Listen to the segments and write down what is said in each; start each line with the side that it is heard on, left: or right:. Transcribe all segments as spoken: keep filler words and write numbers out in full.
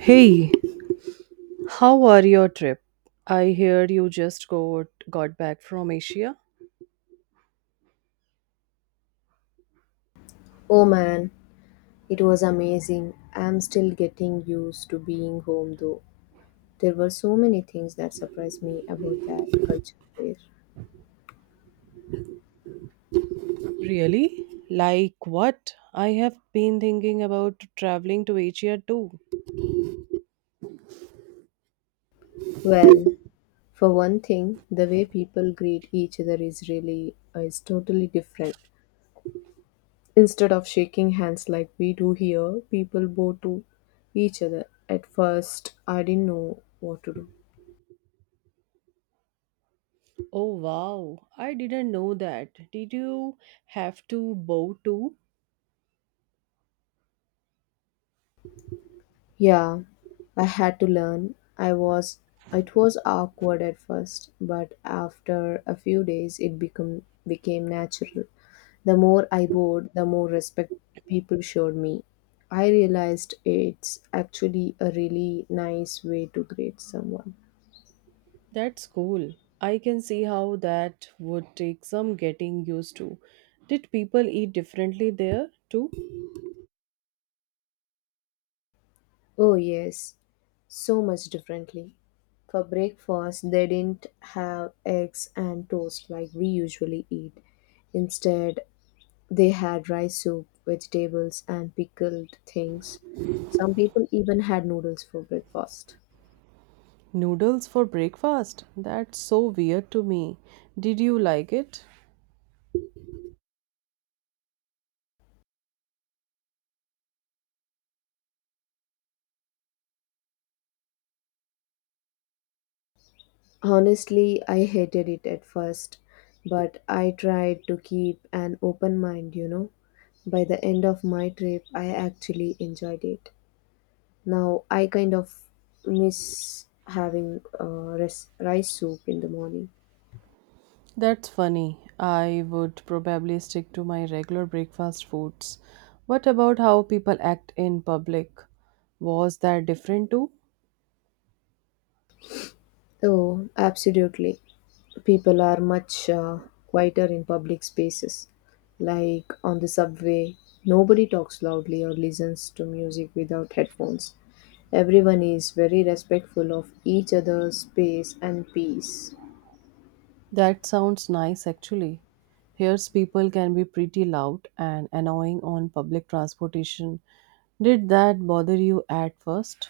right: Hey, how are your trip? I heard you just got got back from Asia.
left: Oh man, it was amazing. I'm still getting used to being home though. There were so many things that surprised me about that culture there.
right: Really? Like what? I have been thinking about traveling to Asia too.
left: Well, for one thing, the way people greet each other is really uh, is totally different. Instead of shaking hands like we do here, people bow to each other. At first, I didn't know what to do.
right: Oh wow, I didn't know that. Did you have to bow too?
left: Yeah, I had to learn. I was It was awkward at first, but after a few days it become became natural. The more I bowed, the more respect people showed me. I realized it's actually a really nice way to greet someone.
right: That's cool. I can see how that would take some getting used to. Did people eat differently there too?
left: Oh yes, so much differently. For breakfast, they didn't have eggs and toast like we usually eat. Instead, they had rice soup, vegetables, and pickled things. Some people even had noodles for breakfast.
right: Noodles for breakfast? That's so weird to me. Did you like it?
left: Honestly, I hated it at first, but I tried to keep an open mind, you know. By the end of my trip, I actually enjoyed it. Now, I kind of miss having uh, res- rice soup in the morning.
right: That's funny. I would probably stick to my regular breakfast foods. What about how people act in public? Was that different too?
left: Oh, absolutely. People are much uh, quieter in public spaces, like on the subway. Nobody talks loudly or listens to music without headphones. Everyone is very respectful of each other's space and peace.
right: That sounds nice actually. Here's people can be pretty loud and annoying on public transportation. Did that bother you at first?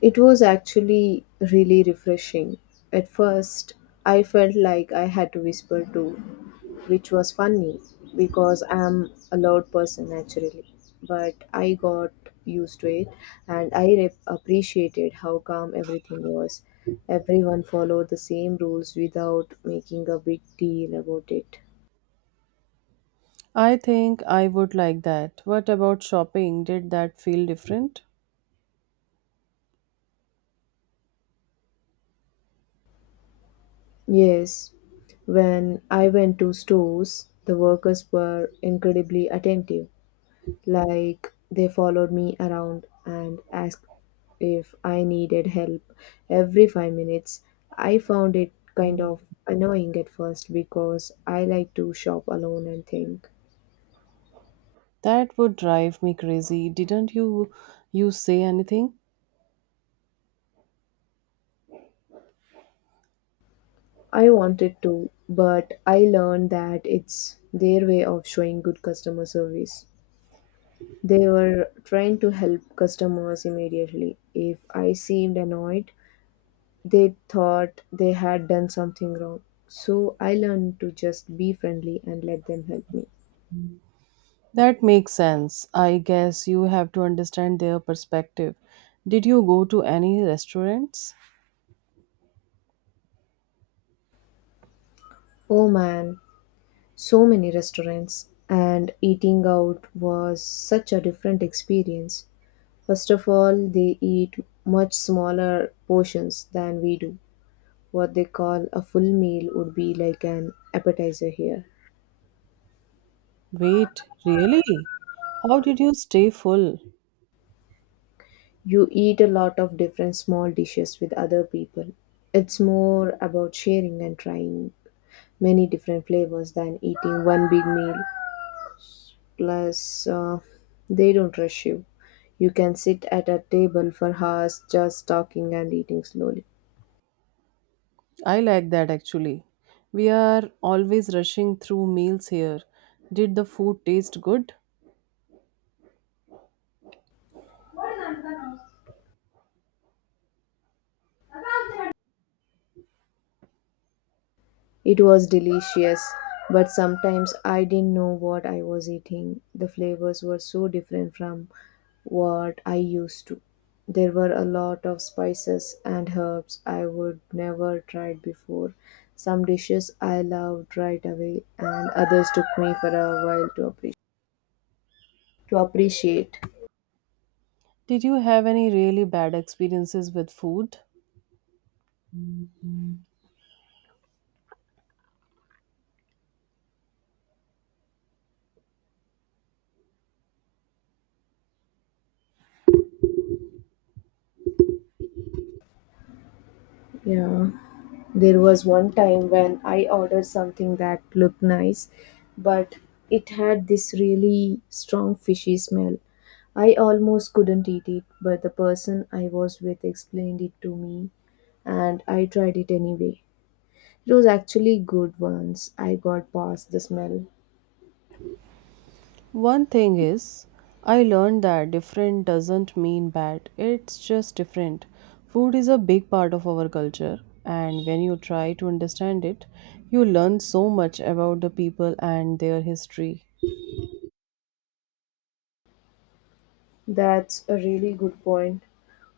left: It was actually really refreshing. At first, I felt like I had to whisper too, which was funny because I'm a loud person naturally. But I got used to it and I re- appreciated how calm everything was. Everyone followed the same rules without making a big deal about it.
right: I think I would like that. What about shopping? Did that feel different?
left: Yes, when I went to stores, the workers were incredibly attentive. Like, they followed me around and asked if I needed help every five minutes. I found it kind of annoying at first because I like to shop alone and think.
right: That would drive me crazy. Didn't you you say anything?
left: I wanted to, but I learned that it's their way of showing good customer service. They were trying to help customers immediately. If I seemed annoyed, they thought they had done something wrong. So I learned to just be friendly and let them help me.
right: That makes sense. I guess you have to understand their perspective. Did you go to any restaurants?
left: Oh man, so many restaurants, and eating out was such a different experience. First of all, they eat much smaller portions than we do. What they call a full meal would be like an appetizer here.
right: Wait, really? How did you stay full?
left: You eat a lot of different small dishes with other people. It's more about sharing and trying many different flavors than eating one big meal. Plus, uh, they don't rush you. You can sit at a table for hours just talking and eating slowly.
right: I like that actually. We are always rushing through meals here. Did the food taste good?
left: It was delicious, but sometimes I didn't know what I was eating. The flavors were so different from what I used to. There were a lot of spices and herbs I would never tried before. Some dishes I loved right away, and others took me for a while to appreciate. to appreciate.
right: Did you have any really bad experiences with food?
left: Yeah, there was one time when I ordered something that looked nice, but it had this really strong fishy smell. I almost couldn't eat it, but the person I was with explained it to me, and I tried it anyway. It was actually good once I got past the smell.
right: One thing is, I learned that different doesn't mean bad, it's just different. Food is a big part of our culture, and when you try to understand it, you learn so much about the people and their history.
left: That's a really good point.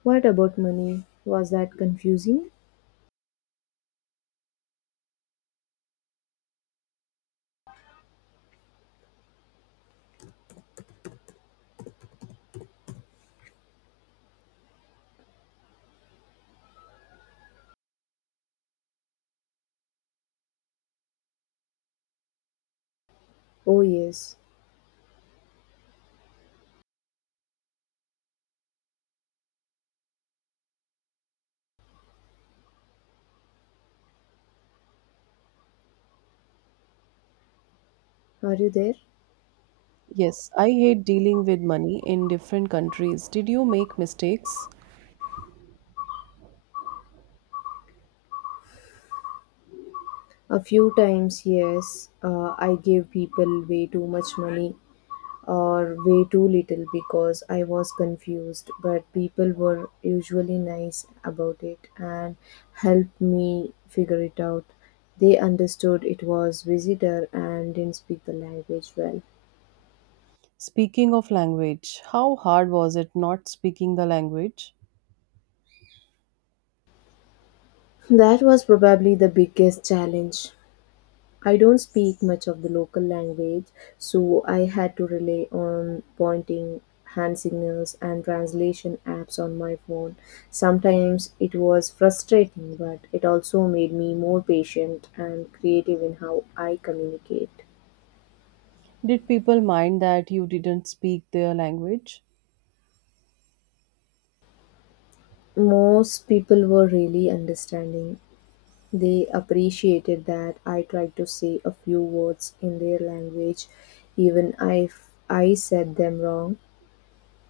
left: What about money? Was that confusing? Oh, yes. Are you there?
right: Yes, I hate dealing with money in different countries. Did you make mistakes?
left: A few times, yes, uh, I gave people way too much money or way too little because I was confused, but people were usually nice about it and helped me figure it out. They understood it was visitor and didn't speak the language well.
right: Speaking of language, how hard was it not speaking the language?
left: That was probably the biggest challenge. I don't speak much of the local language, so I had to rely on pointing, hand signals, and translation apps on my phone. Sometimes it was frustrating, but it also made me more patient and creative in how I communicate.
right: Did people mind that you didn't speak their language?
left: Most people were really understanding. They appreciated that I tried to say a few words in their language, even if I said them wrong.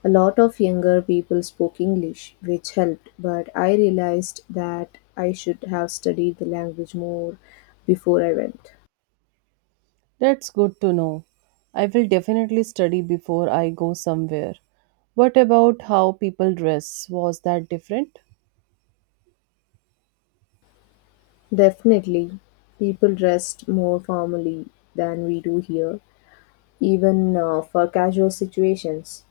left: A lot of younger people spoke English, which helped, but I realized that I should have studied the language more before I went.
right: That's good to know. I will definitely study before I go somewhere. What about how people dress? Was that different?
left: Definitely, people dressed more formally than we do here, even uh, for casual situations.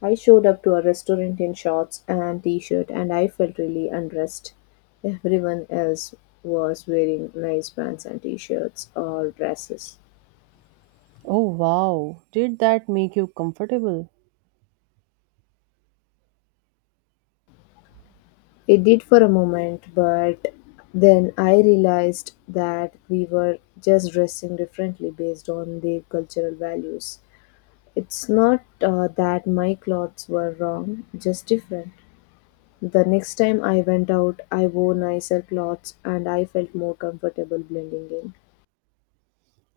left: I showed up to a restaurant in shorts and t shirt, and I felt really undressed. Everyone else was wearing nice pants and t shirts or dresses.
right: Oh wow, did that make you comfortable?
left: It did for a moment, but then I realized that we were just dressing differently based on their cultural values. It's not uh, that my clothes were wrong, just different. The next time I went out, I wore nicer clothes and I felt more comfortable blending in.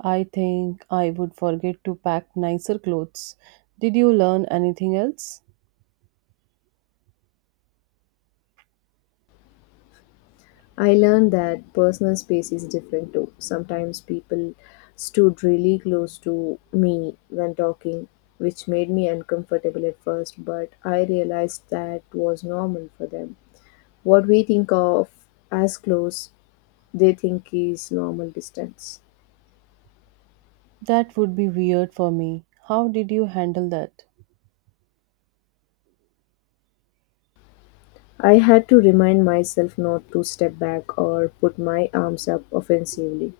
right: I think I would forget to pack nicer clothes. Did you learn anything else?
left: I learned that personal space is different too. Sometimes people stood really close to me when talking, which made me uncomfortable at first, but I realized that was normal for them. What we think of as close, they think is normal distance.
right: That would be weird for me. How did you handle that?
left: I had to remind myself not to step back or put my arms up offensively.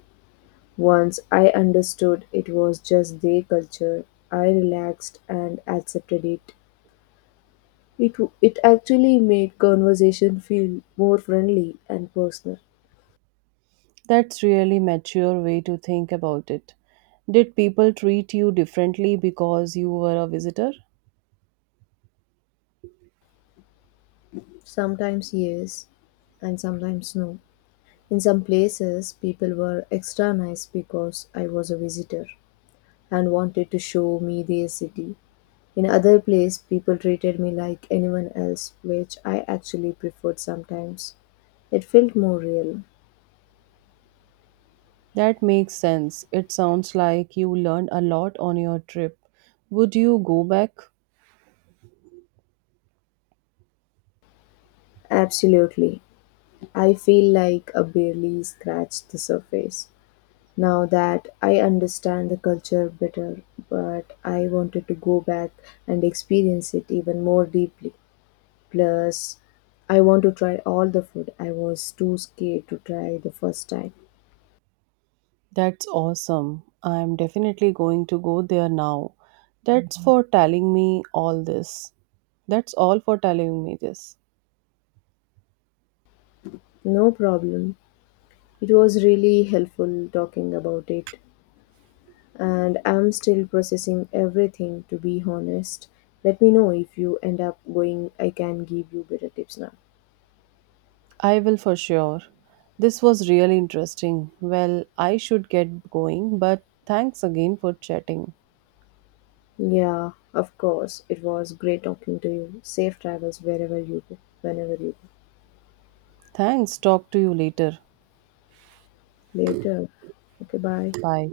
left: Once I understood it was just their culture, I relaxed and accepted it It, it actually made conversation feel more friendly and personal.
right: That's really mature way to think about it. Did people treat you differently because you were a visitor?
left: Sometimes yes, and sometimes no. In some places, people were extra nice because I was a visitor and wanted to show me their city. In other place, people treated me like anyone else, which I actually preferred sometimes. It felt more real.
right: That makes sense. It sounds like you learned a lot on your trip. Would you go back?
left: Absolutely. I feel like I barely scratched the surface. Now that I understand the culture better, but I wanted to go back and experience it even more deeply. Plus, I want to try all the food I was too scared to try the first time.
right: That's awesome. I'm definitely going to go there now. That's Mhm. for telling me all this. That's all for telling me this.
left: No problem. It was really helpful talking about it, and I'm still processing everything to be honest. Let me know if you end up going, I can give you better tips now.
right: I will for sure. This was really interesting. Well, I should get going, but thanks again for chatting.
left: Yeah, of course. It was great talking to you. Safe travels wherever you go, whenever you go.
right: Thanks. Talk to you later.
left: Later. Okay, bye.
right: Bye.